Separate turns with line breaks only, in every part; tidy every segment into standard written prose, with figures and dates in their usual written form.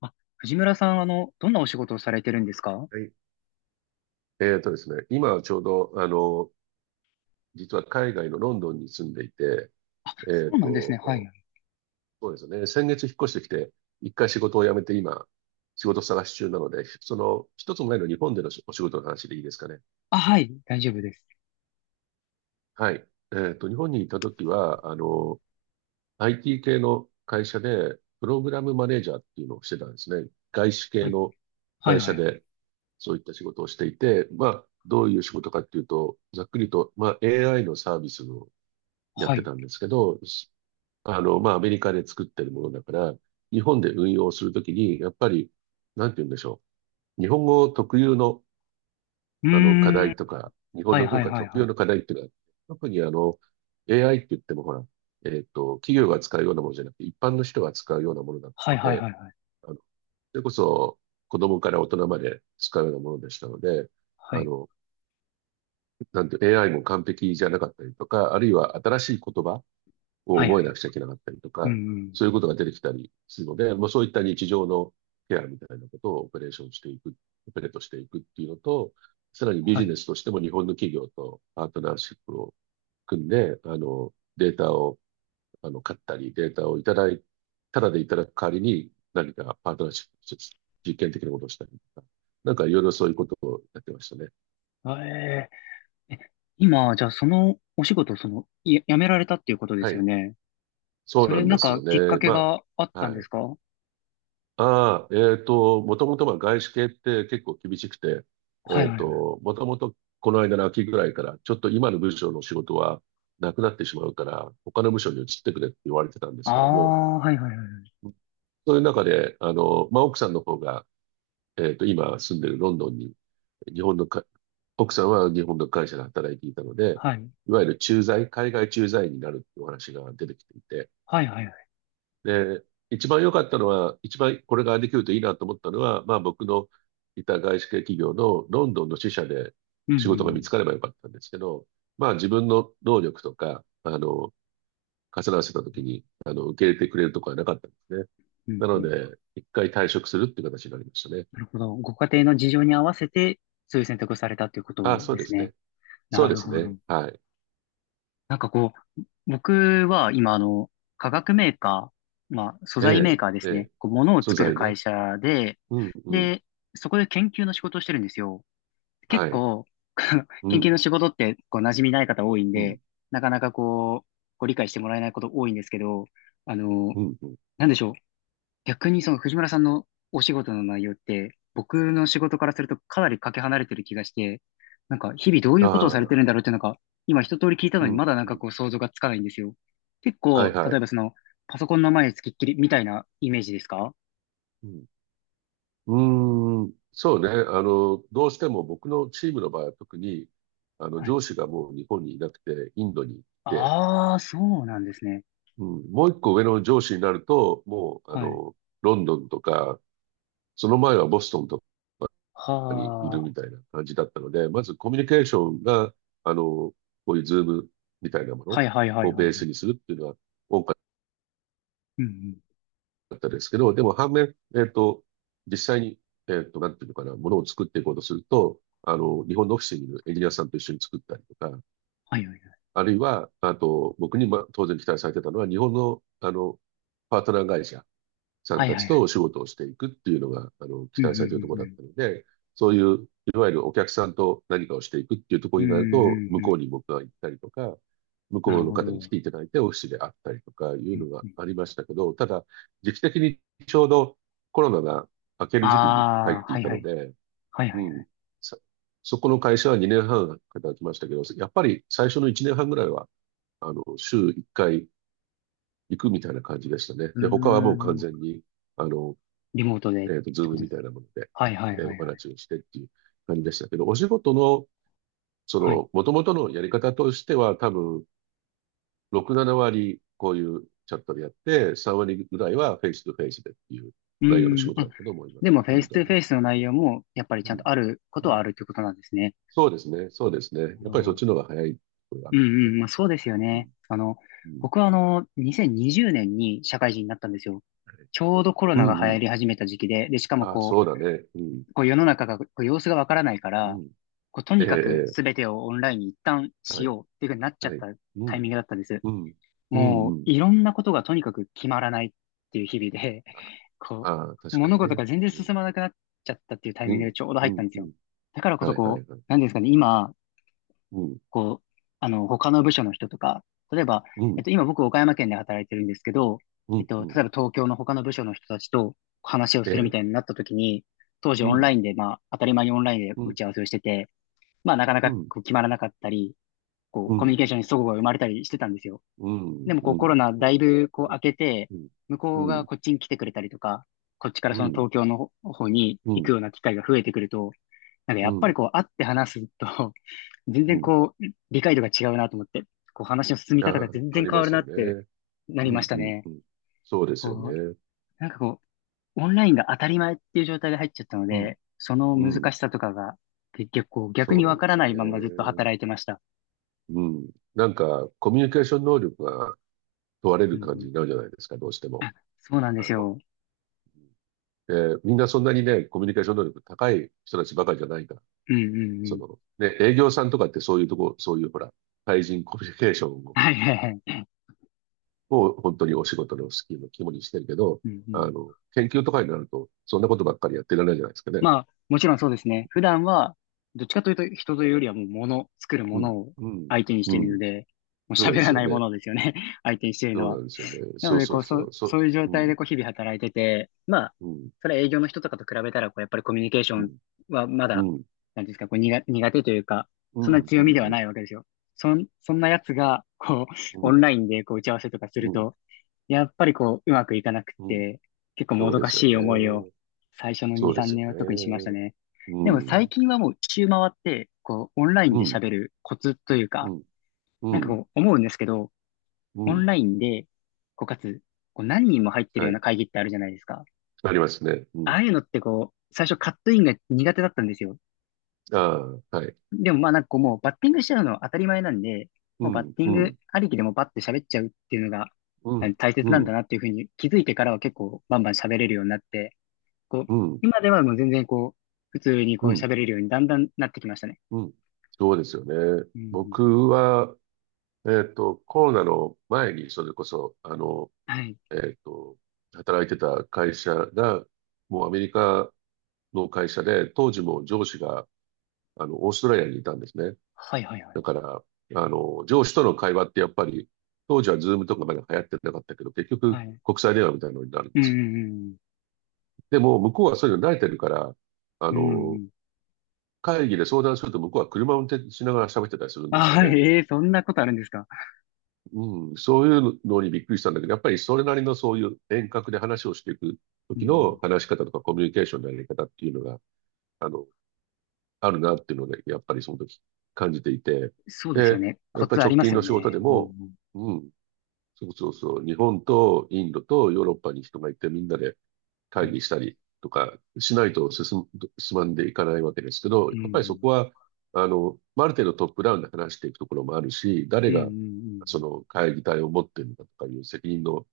あ、藤村さん、どんなお仕事をされてるんですか？
はい。えっとですね、今はちょうど、実は海外のロンドンに住んでいて、えっ
そうなんですね。は
と、
い。
そうですね、先月引っ越してきて、一回仕事を辞めて今、仕事探し中なので、一つ前の日本でのお仕事の話でいいですかね。
あ、はい。大丈夫です。
はい。日本にいた時は、IT 系の会社で、プログラムマネージャーっていうのをしてたんですね。外資
は
系
い。
の
はい、
会
は
社
い、はい。
で、そういった仕事をしていて、まあ、どういう仕事かっていうと、ざっくりと、まあ、AI のサービスのやっ
は
て
い。
たんですけど、まあ、アメリカで作ってるものだから、日本で運用するときに、やっぱり、なんて言うんでしょう。日本語特有の、
うー
課
ん。
題とか、日本
はい、
の
は
文
い、
化
はい、
特
は
有
い。
の課題っていうのは、特にAI って言ってもほら、企業が使うようなものじゃなくて、一般の人が使うようなものだっ
は
た
い、
の
はい、
で、
はい、はい。
それこそ、子供から大人まで使うようなものでしたので、
は
あ
い、
の、なんて AI も完璧じゃなかったりとか、あるいは新しい言葉、
は
を
い、は
覚えな
い。
くちゃいけなかったりと
うん、
か、
うん。
そういうことが出てきたりするので、もうそういった日常のケアみたいなことをオペレーションしていく、オペレートしていくっていうのと、さらにビ
は
ジ
い。
ネスとしても日本の企業とパートナーシップを組んで、データを、買ったり、データをいただい、ただでいただく代わりに何かパートナーシップとして実験的なことをしたりとか、なんかいろいろそういうことをやってましたね。
あえーえ、今、じゃあ、そのお仕事、その、やめられたっていうことで
は
すよ
い。
ね。
そう
そ
な
れ、
んですよ
きっか
ね。
け
ま
があっ
あ、
たん
は
で
い。
すか？はい、
ああ、もともとまあ外資系って結構厳しくて、
はい、はい。
もともとこの間の秋ぐらいから、ちょっと今の部署の仕事はなくなってしまうから、他の部署に移ってくれって言われてたんで
あ
すけども、
あ、はい、はい、はい。
そういう中で、まあ、奥さんの方が、今住んでるロンドンに、日本のか、奥さんは日本の会社で働いていたので、
はい。
いわゆる駐在、海外駐在員になるっていうお話が出てきていて、
はい、はい、はい。
で、一番良かったのは、一番これができるといいなと思ったのは、まあ僕のいた外資系企業のロンドンの支社で
うん、う
仕事が見つ
ん、
かればよかったんですけど、まあ自分の能力とか、重なわせた
う
時
ん。
に、受け入れてくれるとこはなかったんですね。
うん、
な
う
の
ん。
で、一回退職するっていう形になりましたね。
なるほど。ご家庭の事情に合わせて、そういう選択をされたというこ
ああ、
と
そう
で
で
す
す
ね。
ね。そ
な
うで
る
す
ほ
ね。
ど。
はい。
なんかこう、僕は今、化学メーカー、まあ、素
え
材メー
え、
カーで
え
すね。
え。
こう、物を
素
作る
材
会
ね。
社で、
うん、うん。
で、そこで研究の仕事をしてるんですよ。結
はい。
構、
う
研究
ん、
の仕事って、こう、馴染みない方多いん
うん、
で、なかなかこう、ご理解してもらえないこと多いんですけど、あの、
うん、うん。
なんでしょう。逆にその藤村さんのお仕事の内容って、僕の仕事からするとかなりかけ離れてる気がして、なんか日々どういう
あ
ことをされて
あ、
るんだろうってなんか、今一通り聞いたの
う
に
ん、
まだなんか
うん。
こう想像がつかないんですよ。結
はい、
構、
は
例え
い。
ばその、パソコンの前につきっきりみたいなイメージですか？
うんうーん、そうね。どうしても僕のチームの場合は特に、
はい。
上司がもう日本にいなくて、インドに行って、
ああ、そうなんですね。
うん、もう一個上の上司になると、もう、
はい。
ロンドンとか、その前はボストンとか
は
にいる
あ。
みたいな感じだったので、まずコミュニケーションが、こういうズームみたいなも
は
の
いはいはい
を
は
ベ
い
ー
は
ス
い。
にするっていうのは多かった
うんうん。
だったんですけど、でも反面、実際に、なんていうのかな、ものを作っていこうとすると、日本のオフィスにいるエンジニアさんと一緒に作ったりとか、
はいはいはい。
あるいは、あと、僕に、当然期待されてたのは、日本の、パートナー会社さん
はい
た
は
ち
いは
と
い。
お仕事をしていくっていうのが、
う
期
んうん
待
う
されているとこ
ん
ろ
う
だっ
ん。
たので、そういう、いわゆるお客さんと何かをしていくっていうとこ
う
ろ
んう
になると、
んう
向
んう
こ
ん。
うに僕が行ったりとか、向
な
こう
る
の
ほど。
方に
う
来
ん
ていただいてオフィスで会ったりとかい
う
うの
ん。
がありましたけど、ただ、時期的にちょうどコロナが明ける時期に入っ
ああ、
て
は
い
い
た
は
の
い。
で、
はい
う
はいはい。
ん、そ、そこの会社は2年半働きましたけど、やっぱり最初の1年半ぐらいは、週1回行くみたいな感じでしたね。
うー
で、他はもう完
ん。
全に、あの、
リモートでっ
ズ
て
ー
こ
ム
と
み
です
た
か？
いなもので、
はいはいは
お
いはい。
話をしてっていう感じでしたけど、お仕事の、
はい。
もともとのやり方としては、多分、6、7割、こういうチャットでやって、3割ぐらいはフェイスとフェイスでっていう
う
内容の
ー
仕
ん。
事だ
あ、
ったと思いま
で
す、
も
も
フ
と
ェイ
も
ス
と
ト
は
ゥフェ
ね。
イスの内容もやっぱりちゃ
う
ん
ん。
とあるこ
う
とは
ん。
あるってことなんですね。
そうですね、そうです
な
ね。
るほ
やっぱりそっ
ど。
ちの方が早いところがあ
う
る
ん
ね。
うん。まあそうですよ
うん。
ね。
うん。
僕は2020年にじゅうねんに社会人になったんですよ。ちょうどコロ
う
ナが
ん、
流
う
行
ん。
り始めた時期で、しかも
あ、
こ
そうだね。うん。
う、こう世の中が、こう様子がわからないか
う
ら、
ん。
こうと
え
に
え、
かく
え
全てをオンラインに一旦
え
し
はい。
ようっていうふうになっちゃっ
はい。
た
う
タイ
ん。
ミングだったんです。
うん。うん、
もう
うん。
いろんなことがとにかく決まらないっていう日々で、
あ、
こ
あ、
う、
確かに
物事
ね。
が全然
うん
進まなくなっちゃったっていうタイ
う
ミング
ん、
でちょうど入
う
った
ん、
んで
う
すよ。
ん。
だからこそ
はい、は
こう、
い、はい。
なんですかね、今、
うん、
こう、他の部署の人とか、例えば、
うん、
今僕岡山県で働いてるんですけど、
うん、う
例
ん。
えば東京の他の部署の人たちと話を
え
するみ
え、
たいになった時に、当時
う
オンラ
ん、
インで、まあ、当たり前にオンラインで
う
打
ん、
ち合わせをしてて、まあ、なかな
う
か
ん、
こう決まらなかったり、こう、
う
コミュニ
ん、
ケーションに齟齬が生まれたりしてたんですよ。
う
で
ん、
もこう
う
コ
ん。
ロナ
そ
だ
うで
い
す
ぶこう
ね。
明けて、
うん、
向
う
こうが
ん、
こっちに来てくれたりとか、こっちから
う
その
ん、
東京の方に行
う
くような機会が増えてくると、なんかやっぱり
ん、
こう会って話すと、全
う
然
ん。
こう理解度が違うなと思って、こう話の進み
あ
方が全
あ、あ
然
り
変
ま
わる
す
な
よ
って
ね。
なり
う
ま
ん、
し
う
た
ん、
ね。
うん。そうですよ
こ
ね。
う、なんかこう、オンラインが当たり前っていう状態で入っちゃったの
うん、
で、その
う
難
ん。
しさとかが結局こう逆
そう
に
な
わ
ん
か
で
ら
すよ
ないままずっと
ね。
働いてました。
うん。なんか、コミュニケーション能力が問われ
うん
る
う
感じ
ん、
になるじゃないですか、どうしても。
あ、そうなんで
あ
す
の、
よ。
で、みんなそんなにね、コミュニケーション能力高い人たちばかりじゃないから
うんうんうん。
ね、営業さんとかってそういうとこ、そういうほら、対人コミュニケーションを、
はいはいはい。
本当にお仕事のスキルの肝にしてるけど、
うんうん。
研究とかになると、そんなことばっかりやってられないじゃないですかね。
まあ、もちろんそうですね。普段は、どっちかというと人というよりはもう物、作る
う
も
ん、
のを
うん、
相手にし
う
ているの
ん。
で、もう
そうで
喋ら
すよ
ないも
ね。
のですよね。相手にしている
そ
の
うな
は。
んですよね。
な
そ
の
う
で、
そ
こ
う
う、
そ
そ、
う。
そ
そ、
ういう状
う
態
ん、
でこう日々働いてて、まあ、
うん、
それは営業の人とかと比べたら、こう、やっぱりコミュニケーショ
う
ン
ん、
はま
う
だ、
ん、
なんていうんですか、こう、苦手というか、
う
そん
ん、
な
う
強み
ん、
では
うん、
ないわけですよ。そんなやつが、こう、
う
オン
ん、
ラインでこう打ち合わせとかす
う
る
ん。
と、やっぱりこう、うまくいかなくっ
うん
て、結構も
そう
ど
で
か
すよ
しい思いを
ね。
最初の
そ
2、
うで
3
すよ
年は特にしました
ね。
ね。
う
でも最
ん、
近はもう一周回って、こう、オンライン
う
で
ん、
喋るコツという
う
か、
ん、う
なんか
ん、
こう、思うんですけど、
う
オン
ん。
ラインで、こう、かつ、こう、何人も入ってる
は
ような
い。
会議ってあるじゃないですか。
ありますね。う
あ
ん。
あいうのってこう、最初カットインが苦手だったんですよ。
ああ、はい。
でもまあなんかこう、もうバッティングしちゃうのは当たり前なんで、
う
もうバッ
ん、
ティン
う
グ
ん。
ありきでもバッて喋っちゃうっていうのが、
うん、
大切
う
なんだ
ん、
なっていうふうに気づいてからは結構バンバン喋れるようになって、こう、
うん、
今ではもう全然こう、普通に
う
こう
ん、
喋れるようにだんだんなってきましたね。
うん。そうですよね。
うんうん。
僕は、コロナの前に、それこそ、
はい。
えっと、働いてた会社が、もうアメリカの会社で、当時も上司が、オーストラリアにいたんですね。
はいはいはい。
だから、上司との会話ってやっぱり、当時はズームとかまだ流行ってなかったけど、結局、
はい。
国際電話みたいなのになるんで
う
すよ。
んうん
でも、向こうはそういうの慣れてるから、あ
うん。うんう
の、
ん。
会議で相談すると向こうは車を運転しながら喋ってたりするん
あ、
ですよ
はい。
ね。
えーそんなことあるんですか？
うん、そういうのにびっくりしたんだけど、やっぱりそれなりのそういう遠隔で話をしていく
うんう
時の
ん。
話し方とかコミュニケーションのやり方っていうのが、あの、あるなっていうので、やっぱりその時感じていて。
そうですよ
で、
ね。
や
コ
っぱ
ツ
り
あ
直
りま
近
すよ
の仕事で
ね。うんう
も、
ん。
うん、そうそうそう、日本とインドとヨーロッパに人がいてみんなで
は
会
い。
議したりとかしないと進む、進まんでいかないわけですけど、
う
や
んう
っぱりそこ
ん。
は、まあある程度トップダウンで話していくところもあるし、誰
うんう
がそ
ん
の会議体を持っているのかとかいう責任の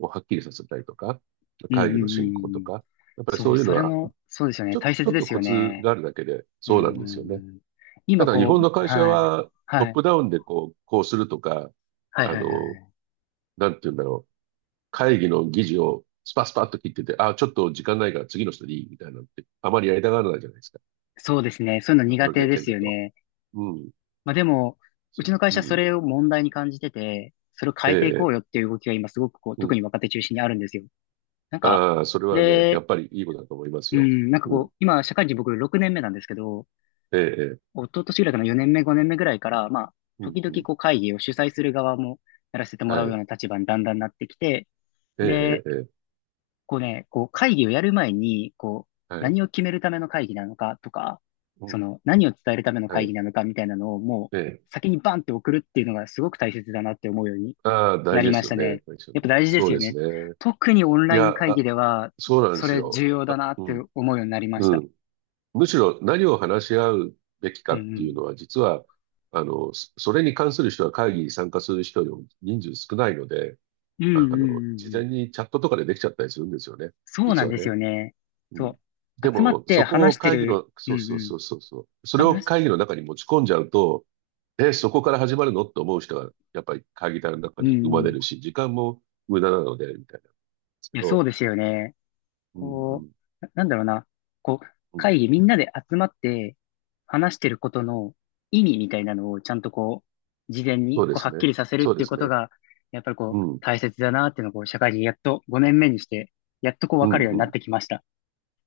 をはっきりさせたりとか、
うんうん。
会
う
議の
んう
進行
んうん
と
うん。
か、やっぱり
そ
そ
う、
ういうの
それ
は、
も、そうですよ
ち
ね。
ょ、
大
ちょ
切
っ
で
と
す
コ
よ
ツ
ね。
があるだけで
う
そう
ん
なん
う
ですよ
んう
ね。
ん。
た
今
だ日
こ
本
う、
の会社
はい。
はトッ
はい。
プダウンでこう、こうするとか、
はい
あ
はいは
の、
い。
なんて言うんだろう。会議の議事をスパスパッと切ってて、あ、ちょっと時間ないから次の人でいいみたいなのって、あまりやりたがらないじゃないですか。
そうですね。そういうの
僕
苦
の
手
経
で
験
す
だ
よ
と。
ね。
うん。
まあでも、う
そ
ちの会
う
社
う
そ
ん。
れを問題に感じてて、それを
え
変えていこう
え、
よっていう動きが今すごくこう、
う
特に
ん。
若手中心にあるんですよ。なんか、
ああ、それはね、や
で、
っぱりいいことだと思います
う
よ。
ん、なんか
うん。
こう、今社会人僕6年目なんですけど、
ええ、ええ
一昨年ぐらいかな4年目5年目ぐらいから、まあ、
うん、
時々
うん。
こう会議を主催する側もやらせても
は
らうよう
い。
な立場にだんだんなってきて、
ええ、
で、
ええ、え
こうね、こう会議をやる前に、こう、
えはい。
何を決めるための会議なのかとか、
う
そ
ん。
の、何を伝えるための
は
会議
い。
なのかみたいなのをも
ええ。
う、先にバンって送るっていうのがすごく大切だなって思うように
ああ、
な
大事
り
で
ま
す
し
よ
た
ね。大
ね。
事ですよ
やっぱ
ね。
大事で
そ
す
う
よ
です
ね。
ね。
特にオン
い
ライ
や、
ン会議
あ、
では、
そうなんで
そ
す
れ
よ。
重要だ
あ、
なっ
う
て
ん。
思うようになりまし
う
た。
ん。むしろ何を話し合うべき
う
かっ
んう
ていう
ん。
のは、実は、それに関する人は会議に参加する人よりも人数少ないので、
うんうんうんう
事
ん。
前にチャットとかでできちゃったりするんですよね。
そうな
実
ん
は
です
ね。
よね。
うん。
そう。
で
集まっ
も、
て
そこ
話
を
して
会議
る。
の、
うん
そうそう
うん。
そうそうそう。それを
話、
会議の中に持ち込んじゃうと、え、そこから始まるのって思う人が、やっぱり会議体の中
うんう
に生まれ
ん。い
るし、時間も無駄なので、みたいなんですけ
や、そ
ど、
うですよね。
うん、う
こ
ん、
う、なんだろうな、こう、
うん。
会議みんなで集まって話してることの意味みたいなのをちゃんとこう、事前に
そうで
こうは
す
っき
ね。
りさせるっ
そう
て
で
いう
す
こと
ね。
が、やっぱりこ
う
う、
ん、
大切だなっていうのをこう、社会人やっと5年目にして、やっとこう
う
分かる
ん、
よう
う
になっ
ん。
てきました。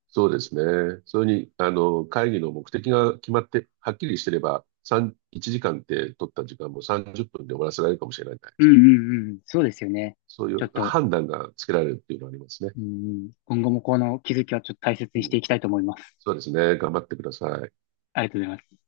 そうですね。それに、会議の目的が決まって、はっきりしてれば、3、1時間って取った時間も30分で終わらせられるかもしれないじゃないで
うん
す
う
か。
んうん、そうですよね。
そうい
ちょっ
う
と、
判断がつけられるっていうのはありますね。
うんうん、今後もこの気づきはちょっと大切
う
にし
ん。
ていきたいと思います。
そうですね。頑張ってください。
ありがとうございます。